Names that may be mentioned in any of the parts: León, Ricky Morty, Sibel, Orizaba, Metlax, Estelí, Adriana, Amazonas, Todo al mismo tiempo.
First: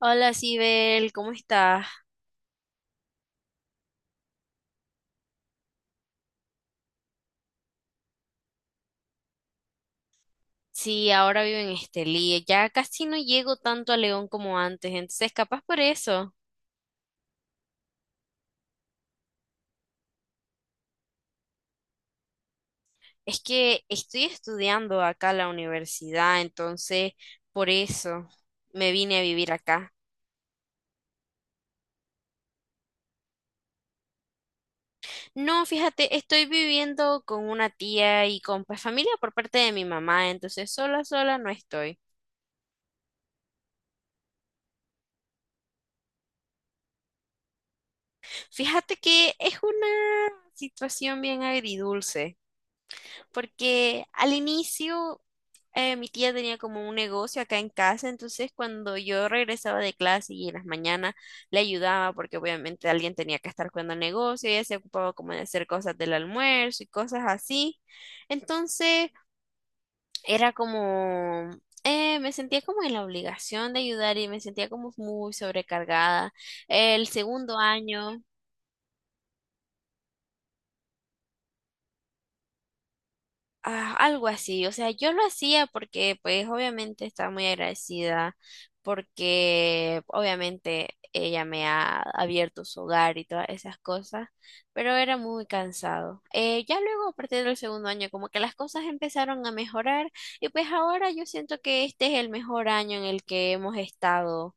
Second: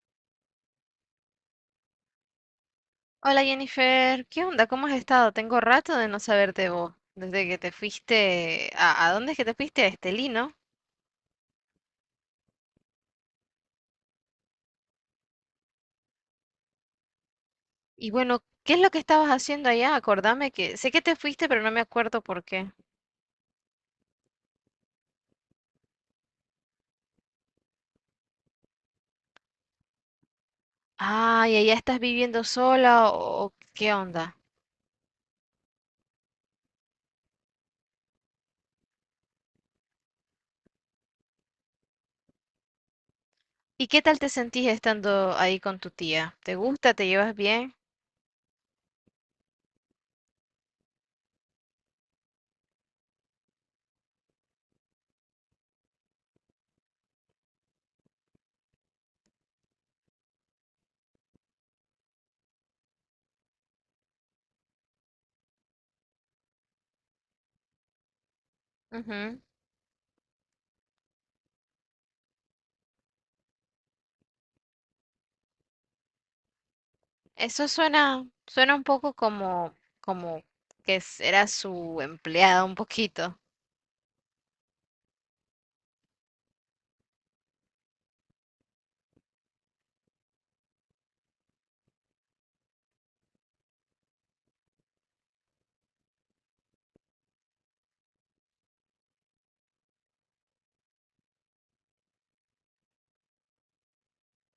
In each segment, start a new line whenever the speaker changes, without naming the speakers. Hola, Sibel, ¿cómo estás?
Hola Jennifer, ¿qué onda? ¿Cómo has estado? Tengo rato de no saberte vos, desde que te fuiste ¿a dónde es que te fuiste? A Estelí, ¿no?
Sí, ahora vivo en Estelí. Ya casi no llego tanto a León como antes, entonces capaz por eso.
Y bueno, ¿qué es lo que estabas haciendo allá? Acordame que sé que te fuiste, pero no me acuerdo por qué.
Es que estoy estudiando acá en la universidad, entonces por eso me vine a vivir acá.
Ah, ¿y allá estás viviendo sola o qué onda?
No, fíjate, estoy viviendo con una tía y con pues, familia por parte de mi mamá, entonces sola, sola no estoy.
¿Y qué tal te sentís estando ahí con tu tía? ¿Te gusta? ¿Te llevas bien?
Fíjate que es una situación bien agridulce, porque al inicio mi tía tenía como un negocio acá en casa, entonces cuando yo regresaba de clase y en las mañanas le ayudaba, porque obviamente alguien tenía que estar cuidando el negocio. Ella se ocupaba como de hacer cosas del almuerzo y cosas así. Entonces
Ujú.
era como, me sentía como en la obligación de ayudar y me sentía como muy sobrecargada. El segundo
Eso
año...
suena, suena un poco como, como que era su empleada un poquito.
Ah, algo así, o sea, yo lo hacía porque pues obviamente estaba muy agradecida porque obviamente ella me ha abierto su hogar y todas esas cosas, pero era muy cansado. Ya luego a partir del segundo año como que las cosas empezaron a mejorar y pues ahora yo siento que este es el mejor año en el que hemos estado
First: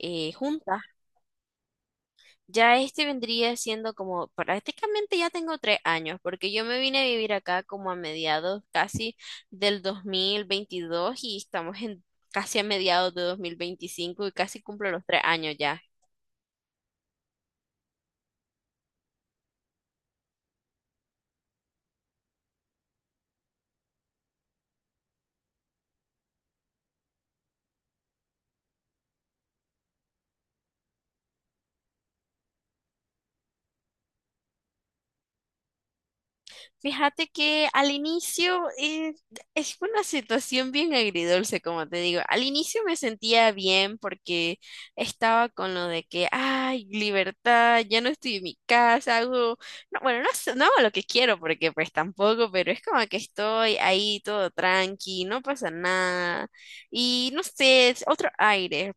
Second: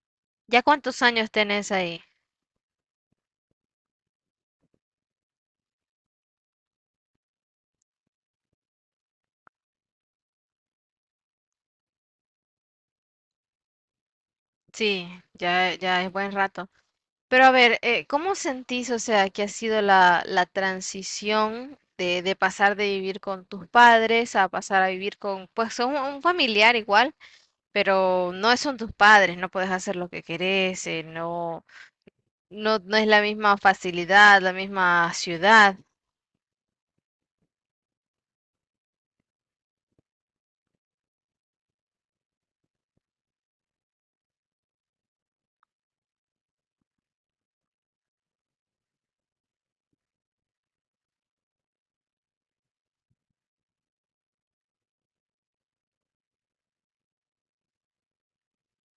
¿Ya
juntas.
cuántos años tenés ahí?
Ya este vendría siendo como prácticamente ya tengo 3 años, porque yo me vine a vivir acá como a mediados casi del 2022 y estamos en casi a mediados de 2025 y casi cumplo los
Sí,
3 años
ya,
ya.
ya es buen rato. Pero a ver, ¿cómo sentís, o sea, que ha sido la transición de pasar de vivir con tus padres a pasar a vivir con, pues, un familiar igual, pero no son tus padres, no puedes hacer lo que querés, no, no es la misma facilidad, la misma ciudad.
Fíjate que al inicio es una situación bien agridulce, como te digo. Al inicio me sentía bien porque estaba con lo de que, ay, libertad, ya no estoy en mi casa, hago, no, bueno, no, no hago lo que quiero porque pues tampoco, pero es como que estoy ahí todo tranqui, no pasa nada. Y no sé, es otro aire.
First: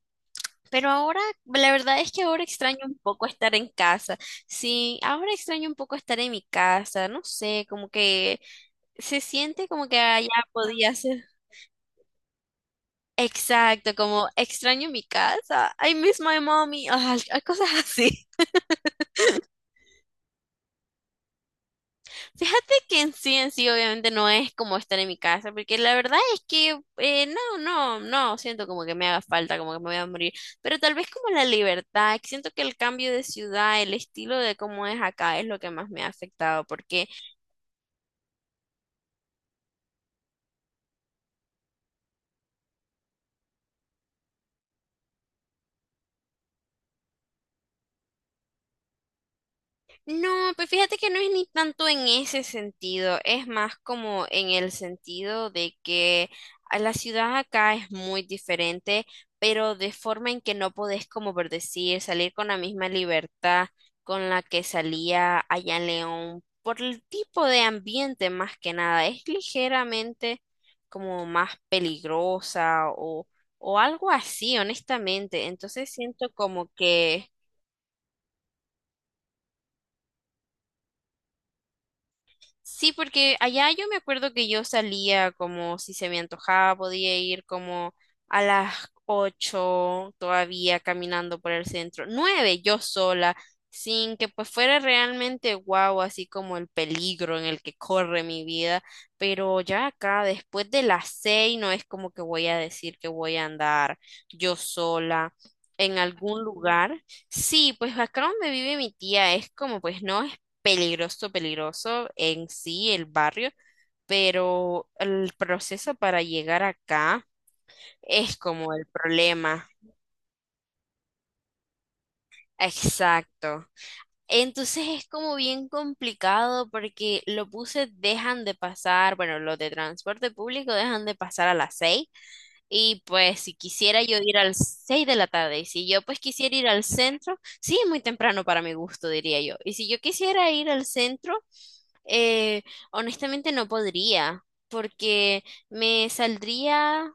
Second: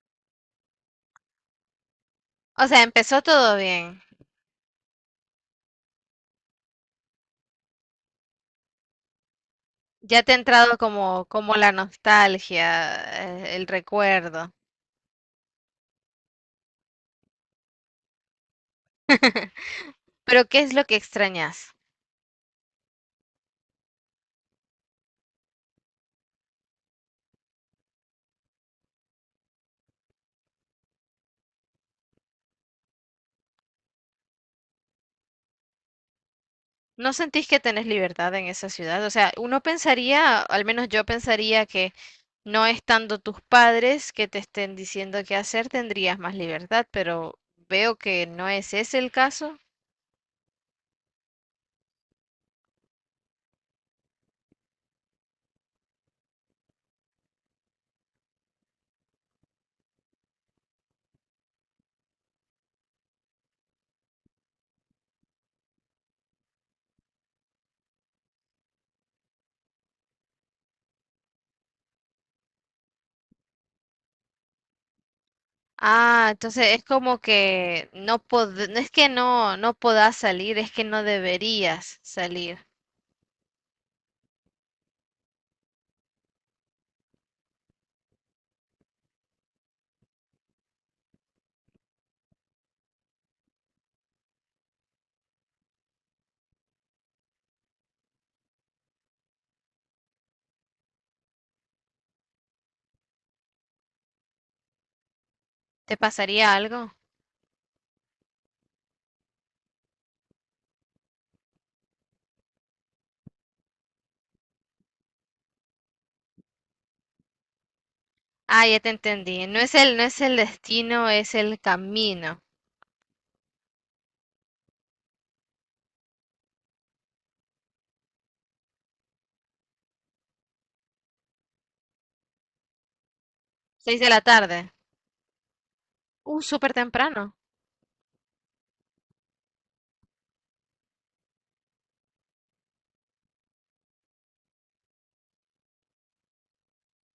Pero ahora, la verdad es que ahora
O
extraño
sea,
un
empezó
poco estar
todo
en
bien.
casa. Sí, ahora extraño un poco estar en mi casa. No sé, como que se siente como que
Ya
allá
te ha entrado
podía ser.
como, como la nostalgia, el
Exacto, como
recuerdo.
extraño mi casa. I miss my mommy. Ay, hay cosas así.
Pero ¿qué es lo que extrañas?
Fíjate que en sí, obviamente no es como estar en mi casa, porque la verdad es que no, no, no, siento como que me haga falta, como que me voy a morir, pero tal vez como la libertad, que siento que el cambio de ciudad, el estilo de cómo es acá es lo que más me ha afectado, porque...
¿No sentís que tenés libertad en esa ciudad? O sea, uno pensaría, al menos yo pensaría que no estando tus padres que te estén diciendo qué hacer, tendrías más libertad, pero veo que no es ese el caso.
No, pues fíjate que no es ni tanto en ese sentido, es más como en el sentido de que a la ciudad acá es muy diferente, pero de forma en que no podés, como por decir, salir con la misma libertad con la que salía allá en León, por el tipo de ambiente más que nada, es ligeramente como más peligrosa o algo así, honestamente. Entonces
Ah,
siento
entonces
como
es como
que...
que no es que no, no podás salir, es que no deberías salir.
Sí, porque allá yo me acuerdo que yo salía como si se me antojaba, podía ir como a las 8 todavía caminando por el centro, nueve yo sola, sin que pues fuera realmente guau, así como el peligro en el que corre mi vida, pero ya acá después de las 6 no es como que voy a decir que voy a andar yo sola
¿Te
en algún
pasaría algo?
lugar. Sí, pues acá donde vive mi tía es como pues no es peligroso, peligroso en sí el barrio, pero el proceso para llegar acá es
Ah,
como
ya
el
te entendí. No
problema.
es no es el destino, es el camino.
Exacto. Entonces es como bien complicado porque los buses dejan de pasar, bueno, los de transporte público dejan de pasar a las 6. Y pues si
Seis
quisiera
de
yo
la
ir al
tarde.
6 de la tarde, y si yo pues quisiera ir
Súper
al
temprano.
centro, sí, es muy temprano para mi gusto, diría yo. Y si yo quisiera ir al centro, eh, honestamente no podría, porque me saldría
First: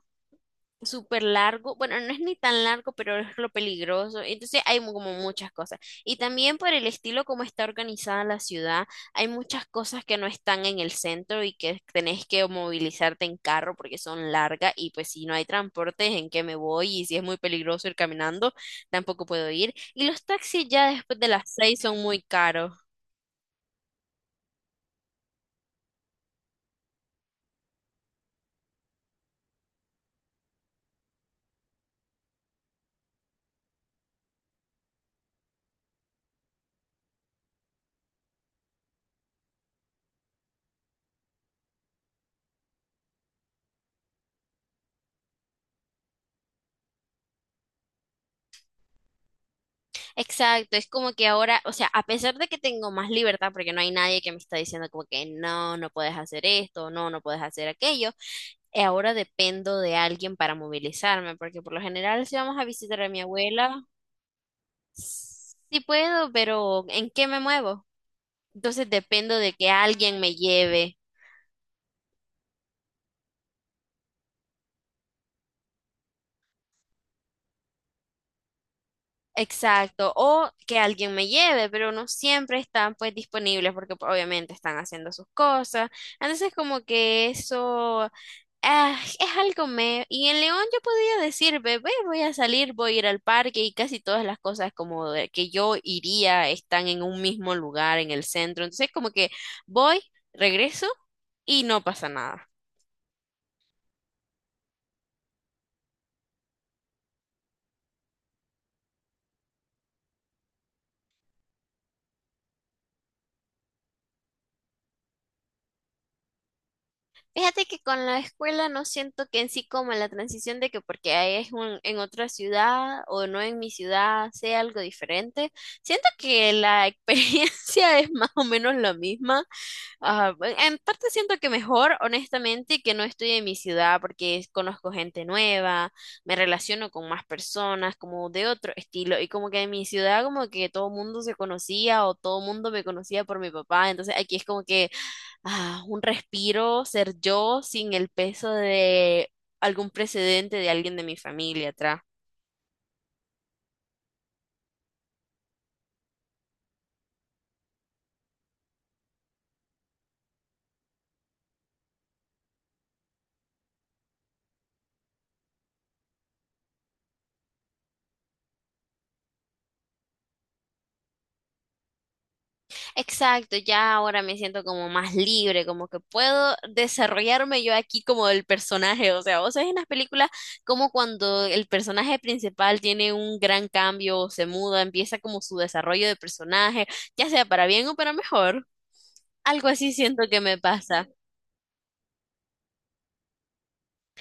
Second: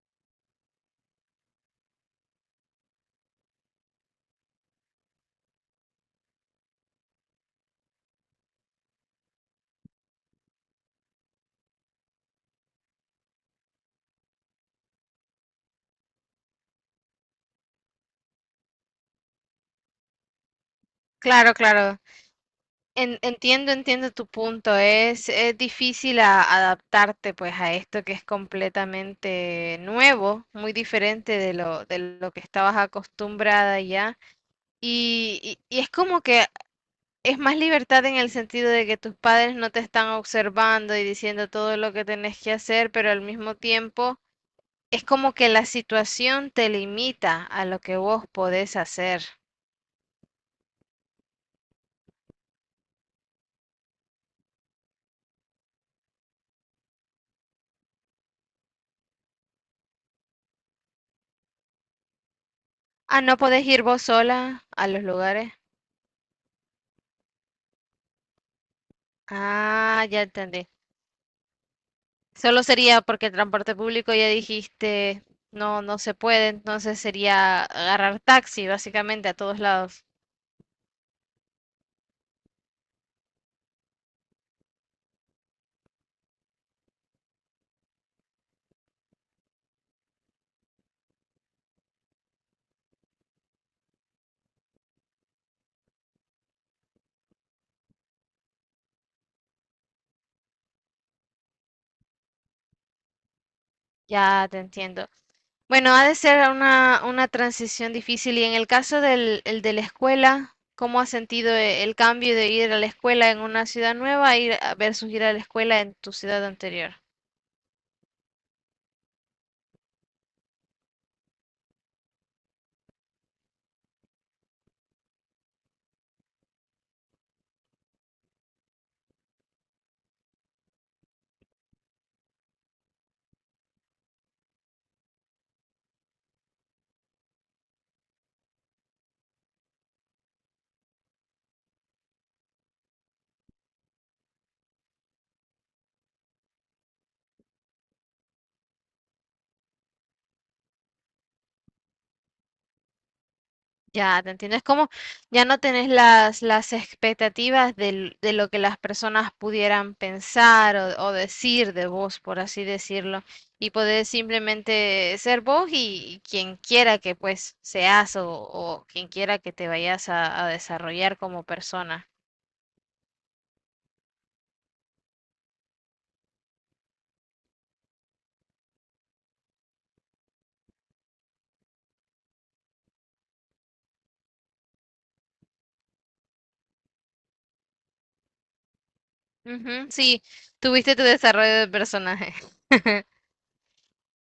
súper largo, bueno, no es ni tan largo, pero es lo peligroso, entonces hay como muchas cosas. Y también por el estilo como está organizada la ciudad, hay muchas cosas que no están en el centro y que tenés que movilizarte en carro porque son largas y pues si no hay transportes, ¿en qué me voy? Y si es muy peligroso ir caminando, tampoco puedo ir. Y los taxis ya después de las
Claro,
6
claro.
son muy caros.
Entiendo, entiendo tu punto. Es difícil adaptarte pues a esto que es completamente nuevo, muy diferente de lo que estabas acostumbrada ya. Y, y es como que es más libertad en el sentido de que tus padres no te están observando y diciendo todo lo que tenés que hacer, pero al mismo tiempo es como que la situación te limita a lo que vos podés hacer.
Exacto, es como que ahora, o sea, a pesar de que tengo más libertad, porque no hay nadie que me está diciendo como que no, no puedes hacer esto, no, no puedes hacer aquello, ahora dependo de alguien para movilizarme, porque por lo general si vamos a visitar a mi
Ah, ¿no podés
abuela,
ir vos sola a los lugares?
sí puedo, pero ¿en qué me muevo? Entonces dependo de que
Ah,
alguien
ya
me
entendí.
lleve,
Solo sería porque el transporte público ya dijiste no, no se puede, entonces sería agarrar taxi básicamente a todos lados.
exacto, o que alguien me lleve, pero no siempre están pues disponibles porque pues, obviamente están haciendo sus cosas. Entonces como que eso... Ah, es algo me... Y en León yo podía decir, bebé, voy a salir, voy a ir al parque y casi todas las cosas como de que yo iría están en un mismo lugar, en el centro. Entonces como que voy, regreso y no pasa nada.
Ya te entiendo. Bueno, ha de ser una transición difícil y en el caso del el de la escuela, ¿cómo has sentido el cambio de ir a la escuela en una ciudad nueva a versus ir a la escuela en tu ciudad anterior?
Fíjate que con la escuela no siento que en sí como la transición de que porque ahí es un, en otra ciudad o no en mi ciudad sea algo diferente. Siento que la experiencia es más o menos la misma. Ah, bueno, en parte siento que mejor, honestamente, que no estoy en mi ciudad porque conozco gente nueva, me relaciono con más personas, como de otro estilo, y como que en mi ciudad como que todo mundo se conocía o todo mundo me conocía por mi papá, entonces aquí es como que ah, un respiro, ser yo sin el peso de algún precedente de alguien de mi familia atrás.
Ya, te entiendo. Es como ya no tenés las expectativas de lo que las personas pudieran pensar o decir de vos, por así decirlo, y poder simplemente ser vos y quien quiera que pues seas o quien quiera que te vayas a desarrollar como persona.
Exacto, ya ahora me siento como más libre, como que puedo desarrollarme yo aquí como el personaje, o sea, vos sabés en las películas como cuando el personaje principal tiene un gran cambio, o se muda, empieza como su desarrollo de personaje, ya sea para bien o para mejor, algo
Ujú,
así
sí,
siento que me
tuviste tu
pasa.
desarrollo de personaje,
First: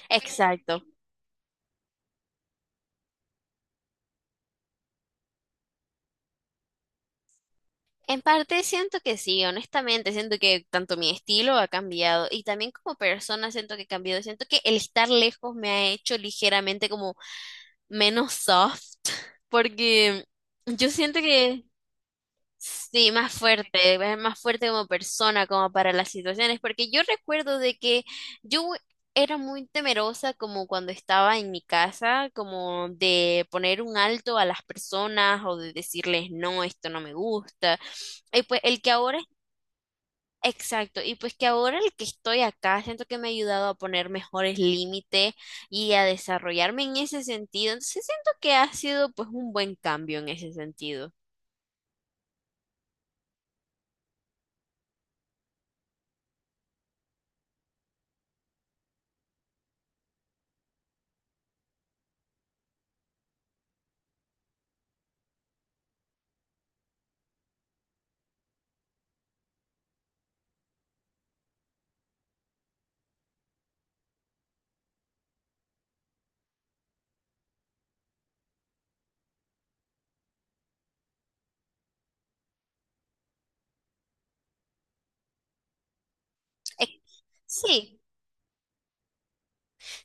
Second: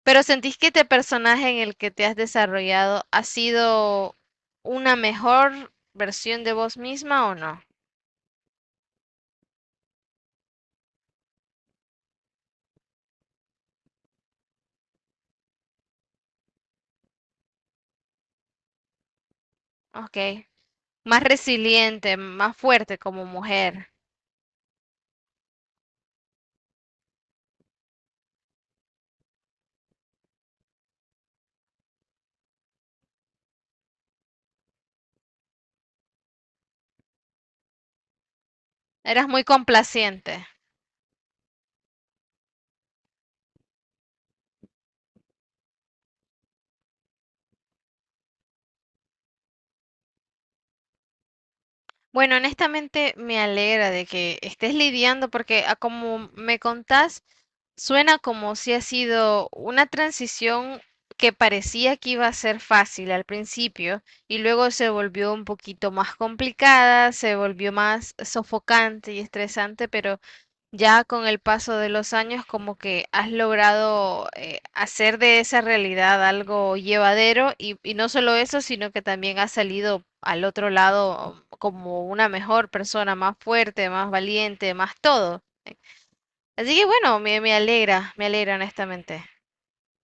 pero ¿sentís que
Exacto.
este personaje en el que te has desarrollado ha sido una mejor versión de vos misma o no?
En parte siento que sí, honestamente, siento que tanto mi estilo ha cambiado y también como persona siento que he cambiado, siento que el estar lejos me ha hecho ligeramente como menos soft, porque
Ok,
yo siento
más
que
resiliente, más fuerte
sí,
como
más
mujer.
fuerte, es más fuerte como persona, como para las situaciones, porque yo recuerdo de que yo era muy temerosa como cuando estaba en mi casa, como de poner un alto a las personas o de decirles, no, esto no me gusta. Y pues el que ahora...
Eras muy complaciente.
Exacto, y pues que ahora el que estoy acá, siento que me ha ayudado a poner mejores límites y a desarrollarme en ese sentido. Entonces siento que ha sido pues un buen cambio en ese sentido.
Bueno, honestamente me alegra de que estés lidiando porque a como me contás, suena como si ha sido una transición que parecía que iba a ser fácil al principio y luego se volvió un poquito más complicada, se volvió más sofocante y estresante, pero ya con el paso de los años como que has logrado hacer de esa realidad algo llevadero y no solo eso, sino que también has salido al otro lado como una mejor persona, más fuerte, más valiente, más todo. Así que bueno,
Ex-
me,
Sí,
me alegra honestamente.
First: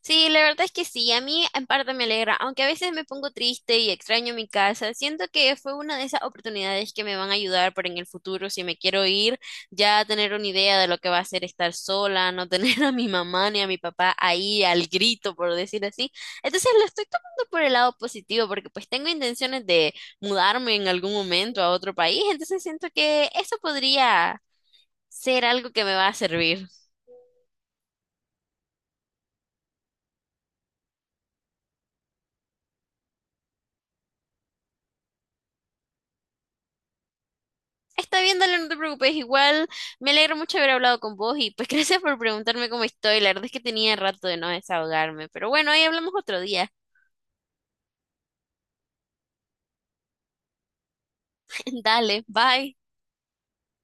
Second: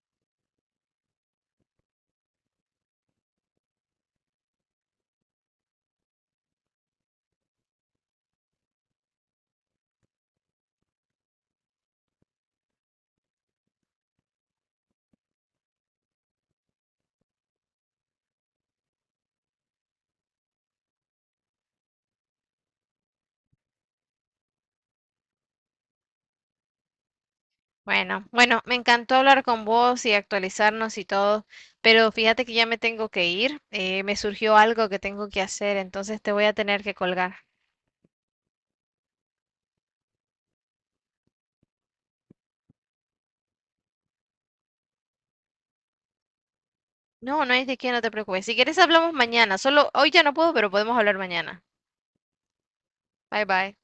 sí, la verdad es que sí, a mí en parte me alegra, aunque a veces me pongo triste y extraño mi casa, siento que fue una de esas oportunidades que me van a ayudar para en el futuro, si me quiero ir, ya tener una idea de lo que va a ser estar sola, no tener a mi mamá ni a mi papá ahí al grito, por decir así. Entonces lo estoy tomando por el lado positivo, porque pues tengo intenciones de mudarme en algún momento a otro país, entonces siento que eso podría ser algo que me va a servir.
Bueno, bueno, me encantó hablar con vos y actualizarnos y todo, pero fíjate que ya me tengo que ir, me surgió algo que tengo que hacer, entonces te voy a tener que colgar.
Está bien, dale, no te preocupes. Igual me alegro mucho haber hablado con vos y pues gracias por preguntarme cómo estoy. La verdad es que tenía rato de no desahogarme, pero bueno, ahí hablamos otro día.
No, no hay de qué, no te preocupes. Si quieres hablamos mañana. Solo hoy ya no puedo, pero podemos hablar mañana.
Dale, bye.
Bye bye.